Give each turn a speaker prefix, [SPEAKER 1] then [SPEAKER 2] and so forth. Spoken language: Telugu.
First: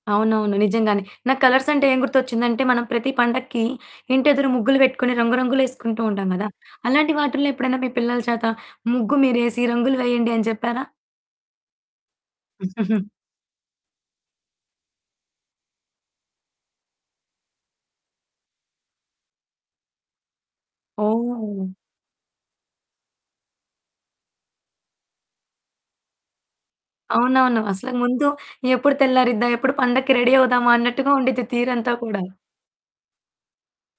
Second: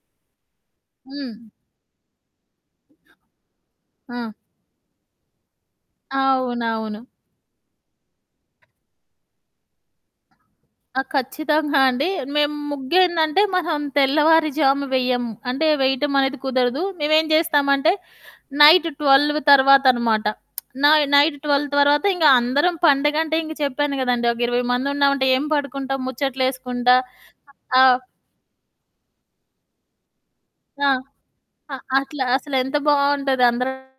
[SPEAKER 1] అవునవును. నిజంగానే. నాకు
[SPEAKER 2] హ్మ్.
[SPEAKER 1] కలర్సంటే ఏం గుర్తొచ్చిందంటే, మనం ప్రతి పండక్కి
[SPEAKER 2] ఆ!
[SPEAKER 1] ఇంటియెదురు ముగ్గులు బెట్టుకొని, రంగు రంగులేసుకుంటూ ఉంటాం గదా!
[SPEAKER 2] అవునవును.
[SPEAKER 1] అలాంటి వాటిల్లో ఎప్పుడన్నా మీ పిల్లల చేత, ముగ్గు మీరేసి "రంగులు వెయ్యండి" అని జెప్పారా?
[SPEAKER 2] ఆ! ఖచ్చితంగా అండి. మేం ముగ్గేందంటే, మనం తెల్లవారి జాము వెయ్యము. అంటే, వెయటమనేది కుదరదు. మేవేంజేస్తామంటే, నైటు 12 తర్వాతనమాట. నాయ్ నైట్ 12
[SPEAKER 1] ఓహ్!
[SPEAKER 2] తర్వాత ఇంగ అందరం, పండుగంటే ఇంక చెప్పాను గదండీ, ఒక 20 మందున్నావంటే ఏం పడుకుంటాం ముచ్చట్లేసుకుంటా
[SPEAKER 1] అవునవును.
[SPEAKER 2] ఆ!
[SPEAKER 1] అసలకు ముందు ఎప్పుడు తెల్లారిద్దా, ఎప్పుడు పండక్కి రెడీ అవుదామా
[SPEAKER 2] ఆ!
[SPEAKER 1] అన్నట్టుగా ఉండిద్ది
[SPEAKER 2] అ
[SPEAKER 1] తీరంతా కూడా.
[SPEAKER 2] అట్లా అసలెంత బావుంటది అందరు